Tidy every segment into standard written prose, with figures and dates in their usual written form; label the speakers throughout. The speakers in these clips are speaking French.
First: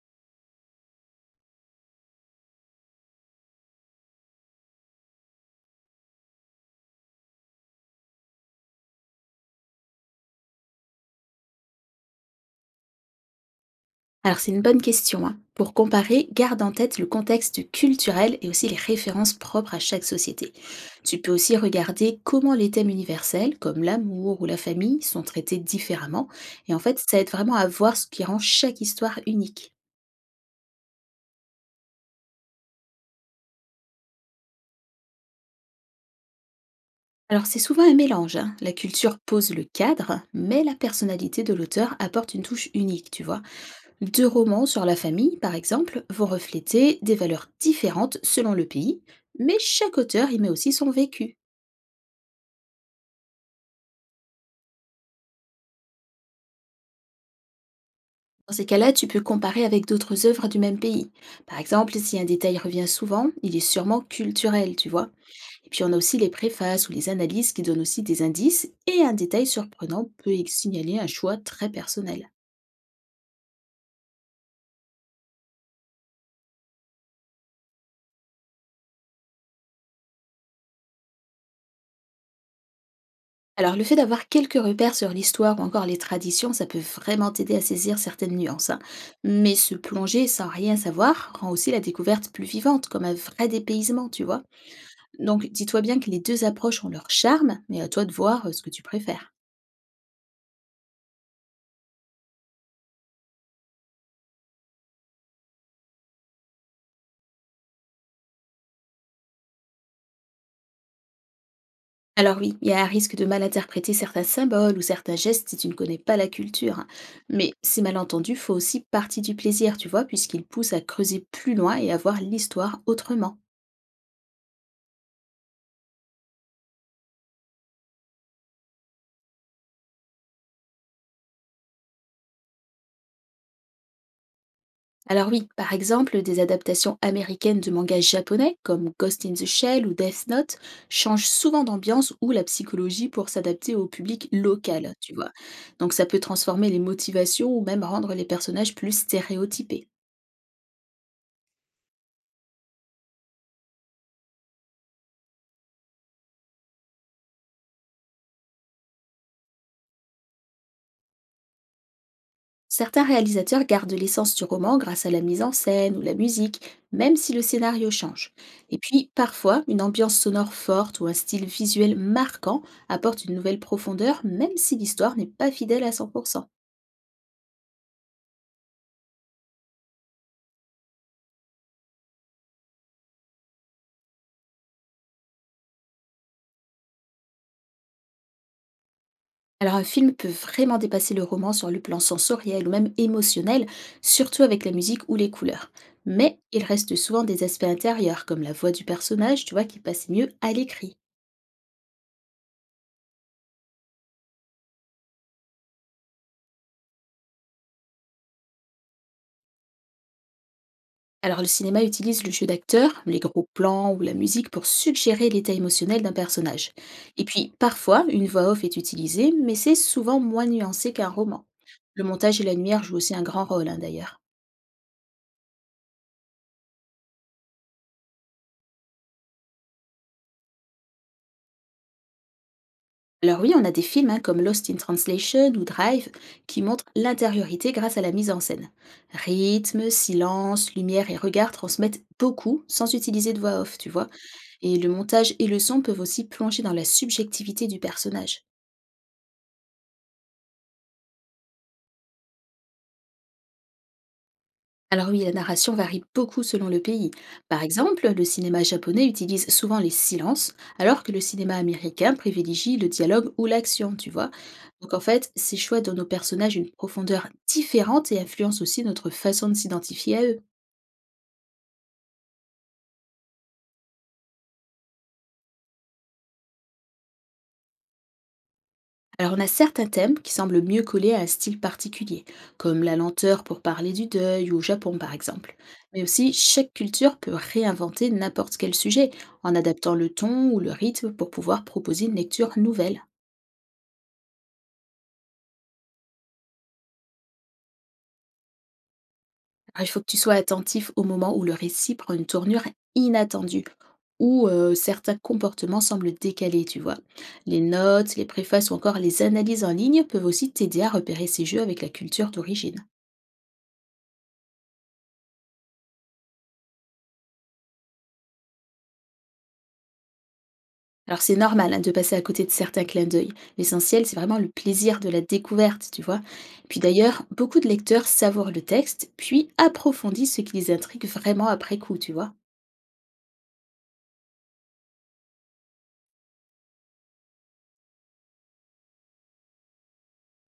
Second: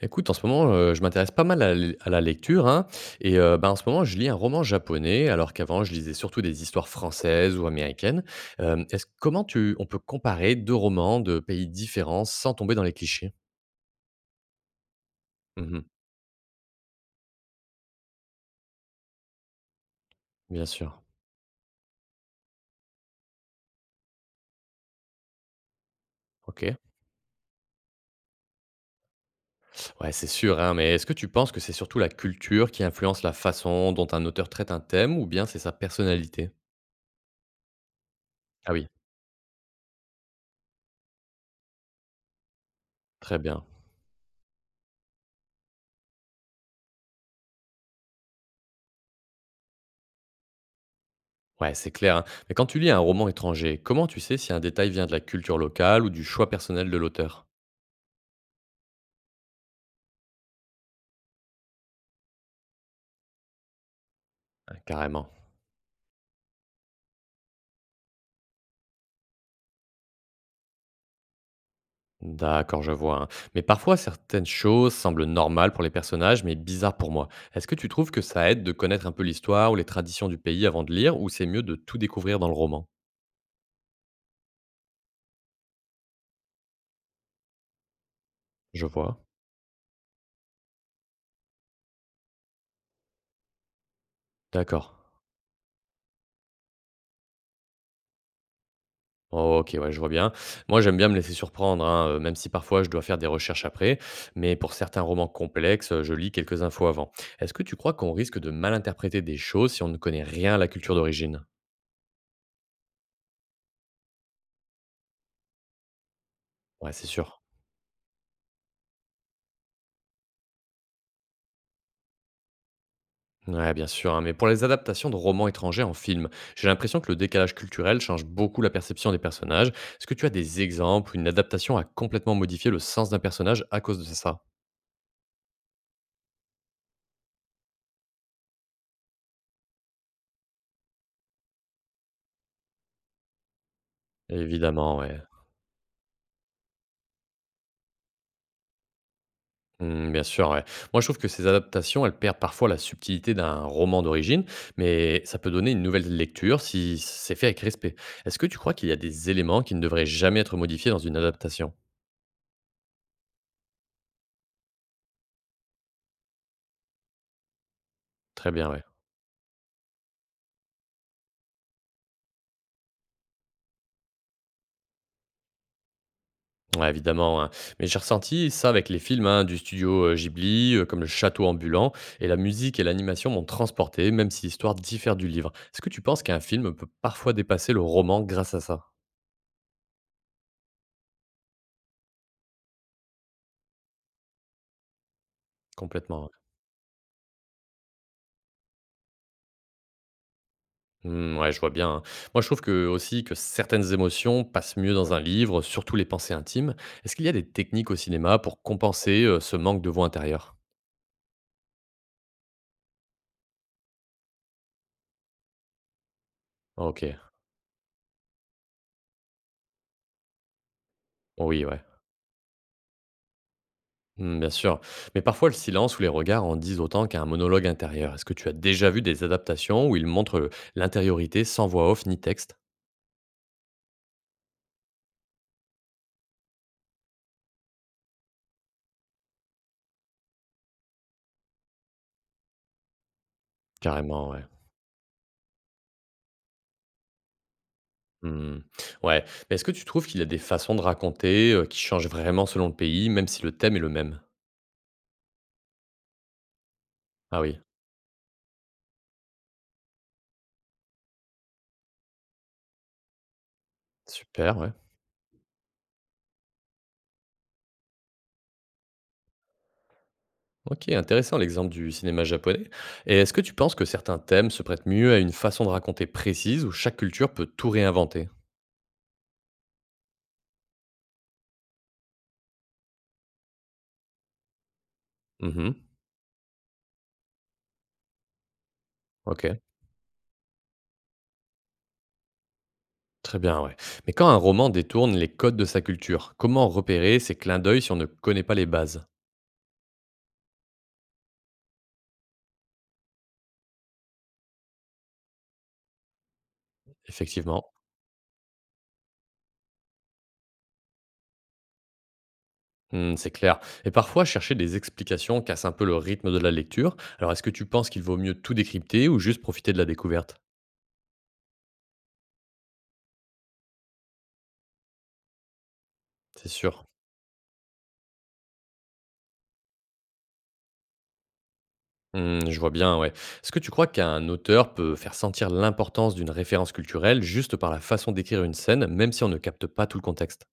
Speaker 1: Écoute, en ce moment, je m'intéresse pas mal à la lecture, hein, et ben, en ce moment, je lis un roman japonais, alors qu'avant, je lisais surtout des histoires françaises ou américaines. Est-ce comment tu on peut comparer 2 romans de pays différents sans tomber dans les clichés?
Speaker 2: Alors c'est une bonne question, hein. Pour
Speaker 1: Mmh.
Speaker 2: comparer, garde en tête le contexte culturel et aussi les références propres à chaque société.
Speaker 1: Bien sûr.
Speaker 2: Tu peux aussi regarder comment les thèmes universels, comme l'amour ou la famille, sont traités différemment. Et
Speaker 1: OK.
Speaker 2: en fait, ça aide vraiment à voir ce qui rend chaque histoire unique.
Speaker 1: Ouais, c'est sûr, hein, mais est-ce que tu penses que c'est surtout la culture qui influence la façon dont un auteur traite un thème ou bien c'est sa personnalité?
Speaker 2: Alors c'est souvent un mélange, hein. La
Speaker 1: Ah oui,
Speaker 2: culture pose le cadre, mais la personnalité de l'auteur apporte une touche unique, tu
Speaker 1: très
Speaker 2: vois.
Speaker 1: bien.
Speaker 2: Deux romans sur la famille, par exemple, vont refléter des valeurs différentes selon le pays, mais chaque auteur y met aussi son vécu.
Speaker 1: Ouais, c'est clair, hein. Mais quand tu lis un roman étranger, comment tu sais si un détail vient de la culture locale ou du choix personnel de l'auteur?
Speaker 2: Dans ces cas-là, tu peux comparer avec d'autres œuvres du même pays. Par exemple, si un détail revient souvent, il est sûrement culturel,
Speaker 1: Ouais,
Speaker 2: tu vois.
Speaker 1: carrément.
Speaker 2: Et puis on a aussi les préfaces ou les analyses qui donnent aussi des indices, et un détail surprenant peut signaler un choix très personnel.
Speaker 1: D'accord, je vois, hein. Mais parfois, certaines choses semblent normales pour les personnages, mais bizarres pour moi. Est-ce que tu trouves que ça aide de connaître un peu l'histoire ou les traditions du pays avant de lire, ou c'est mieux de tout découvrir dans le roman?
Speaker 2: Alors le fait d'avoir quelques repères sur l'histoire ou encore les traditions, ça peut vraiment t'aider à saisir certaines nuances, hein.
Speaker 1: Je vois.
Speaker 2: Mais se plonger sans rien savoir rend aussi la découverte plus vivante, comme un vrai dépaysement, tu vois.
Speaker 1: D'accord.
Speaker 2: Donc dis-toi bien que les deux approches ont leur charme, mais à toi de voir ce que tu préfères.
Speaker 1: Oh, Ok, ouais, je vois bien. Moi, j'aime bien me laisser surprendre, hein, même si parfois je dois faire des recherches après. Mais pour certains romans complexes, je lis quelques infos avant. Est-ce que tu crois qu'on risque de mal interpréter des choses si on ne connaît rien à la culture d'origine?
Speaker 2: Alors oui, il y a un risque de mal interpréter certains symboles ou certains gestes si tu ne connais pas la culture, hein.
Speaker 1: Ouais, c'est sûr.
Speaker 2: Mais ces malentendus font aussi partie du plaisir, tu vois, puisqu'ils poussent à creuser plus loin et à voir l'histoire autrement.
Speaker 1: Ouais, bien sûr, hein, mais pour les adaptations de romans étrangers en film, j'ai l'impression que le décalage culturel change beaucoup la perception des personnages. Est-ce que tu as des exemples où une adaptation a complètement modifié le sens d'un personnage à cause de ça?
Speaker 2: Alors oui, par exemple, des adaptations américaines de mangas japonais, comme Ghost in the Shell ou Death Note, changent souvent d'ambiance ou la psychologie pour s'adapter au public local,
Speaker 1: Évidemment,
Speaker 2: tu
Speaker 1: ouais.
Speaker 2: vois. Donc ça peut transformer les motivations ou même rendre les personnages plus stéréotypés.
Speaker 1: Hmm, bien sûr, ouais. Moi, je trouve que ces adaptations, elles perdent parfois la subtilité d'un roman d'origine, mais ça peut donner une nouvelle lecture si c'est fait avec respect. Est-ce que tu crois qu'il y a des éléments qui ne devraient jamais être modifiés dans une adaptation?
Speaker 2: Certains réalisateurs gardent l'essence du roman grâce à la mise en scène ou la musique, même si le scénario change.
Speaker 1: Très bien,
Speaker 2: Et
Speaker 1: ouais.
Speaker 2: puis, parfois, une ambiance sonore forte ou un style visuel marquant apporte une nouvelle profondeur, même si l'histoire n'est pas fidèle à 100%.
Speaker 1: Ouais, évidemment, hein. Mais j'ai ressenti ça avec les films, hein, du studio Ghibli, comme Le Château ambulant, et la musique et l'animation m'ont transporté, même si l'histoire diffère du livre. Est-ce que tu penses qu'un film peut parfois dépasser le roman grâce à ça?
Speaker 2: Alors un film peut vraiment dépasser le roman sur le plan sensoriel ou même émotionnel, surtout avec la musique ou les couleurs.
Speaker 1: Complètement, ouais.
Speaker 2: Mais il reste souvent des aspects intérieurs, comme la voix du personnage, tu vois, qui passe mieux à l'écrit.
Speaker 1: Hmm, ouais, je vois bien, hein. Moi, je trouve que aussi que certaines émotions passent mieux dans un livre, surtout les pensées intimes. Est-ce qu'il y a des techniques au cinéma pour compenser ce manque de voix intérieure?
Speaker 2: Alors le cinéma utilise le jeu d'acteurs, les gros plans ou la musique pour suggérer l'état émotionnel d'un personnage. Et
Speaker 1: Ok.
Speaker 2: puis parfois, une voix off est utilisée, mais c'est souvent moins nuancé qu'un roman.
Speaker 1: Oui, ouais.
Speaker 2: Le montage et la lumière jouent aussi un grand rôle, hein, d'ailleurs.
Speaker 1: Mmh, bien sûr. Mais parfois, le silence ou les regards en disent autant qu'un monologue intérieur. Est-ce que tu as déjà vu des adaptations où ils montrent l'intériorité sans voix off ni texte?
Speaker 2: Alors oui, on a des films, hein, comme Lost in Translation ou Drive qui montrent l'intériorité grâce à la mise en scène. Rythme, silence, lumière et regard transmettent beaucoup sans utiliser de voix off, tu vois.
Speaker 1: Carrément, ouais.
Speaker 2: Et le montage et le son peuvent aussi plonger dans la subjectivité du personnage.
Speaker 1: Mmh. Ouais. Mais est-ce que tu trouves qu'il y a des façons de raconter qui changent vraiment selon le pays, même si le thème est le même?
Speaker 2: Alors oui, la narration varie beaucoup selon le pays.
Speaker 1: Ah oui,
Speaker 2: Par exemple, le cinéma japonais utilise souvent les silences, alors que le cinéma américain privilégie le dialogue ou l'action, tu vois.
Speaker 1: super, ouais.
Speaker 2: Donc en fait, ces choix donnent aux personnages une profondeur différente et influencent aussi notre façon de s'identifier à eux.
Speaker 1: Ok, intéressant l'exemple du cinéma japonais. Et est-ce que tu penses que certains thèmes se prêtent mieux à une façon de raconter précise où chaque culture peut tout réinventer?
Speaker 2: Alors on a certains thèmes qui semblent mieux coller à un style particulier, comme la lenteur pour parler du deuil ou au Japon par exemple.
Speaker 1: Mhm.
Speaker 2: Mais aussi, chaque culture peut réinventer n'importe quel sujet,
Speaker 1: Ok.
Speaker 2: en adaptant le ton ou le rythme pour pouvoir proposer une lecture nouvelle.
Speaker 1: Très bien, ouais. Mais quand un roman détourne les codes de sa culture, comment repérer ces clins d'œil si on ne connaît pas les bases?
Speaker 2: Ah, il faut que tu sois attentif au moment où le récit prend une tournure inattendue, où certains comportements semblent décalés, tu vois. Les
Speaker 1: Effectivement.
Speaker 2: notes, les préfaces ou encore les analyses en ligne peuvent aussi t'aider à repérer ces jeux avec la culture d'origine.
Speaker 1: Hmm, c'est clair. Et parfois, chercher des explications casse un peu le rythme de la lecture. Alors, est-ce que tu penses qu'il vaut mieux tout décrypter ou juste profiter de la découverte?
Speaker 2: Alors c'est normal, hein, de passer à côté de certains clins d'œil. L'essentiel, c'est vraiment le plaisir de la découverte, tu vois.
Speaker 1: C'est
Speaker 2: Puis
Speaker 1: sûr.
Speaker 2: d'ailleurs, beaucoup de lecteurs savourent le texte, puis approfondissent ce qui les intrigue vraiment après coup, tu vois.
Speaker 1: Hmm, je vois bien, ouais. Est-ce que tu crois qu'un auteur peut faire sentir l'importance d'une référence culturelle juste par la façon d'écrire une scène, même si on ne capte pas tout le contexte?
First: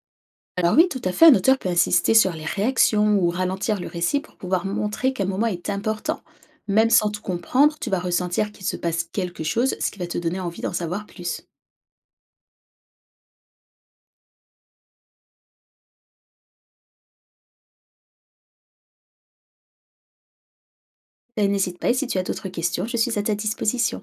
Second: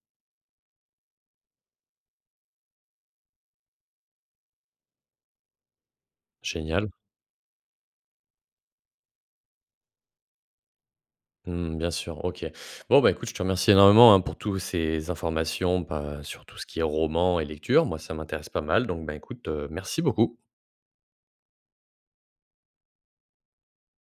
Speaker 2: Alors oui, tout à fait, un auteur peut insister sur les réactions ou ralentir le récit pour pouvoir montrer qu'un moment est important. Même
Speaker 1: Génial.
Speaker 2: sans tout comprendre, tu vas ressentir qu'il se passe quelque chose, ce qui va te donner envie d'en savoir plus.
Speaker 1: Mmh, bien sûr, OK. Bon, bah, écoute, je te remercie énormément, hein, pour toutes ces informations, bah, sur tout ce qui est roman et lecture. Moi, ça m'intéresse pas mal, donc, bah, écoute, merci beaucoup.
Speaker 2: Et n'hésite pas, et si tu as d'autres questions, je suis à ta disposition.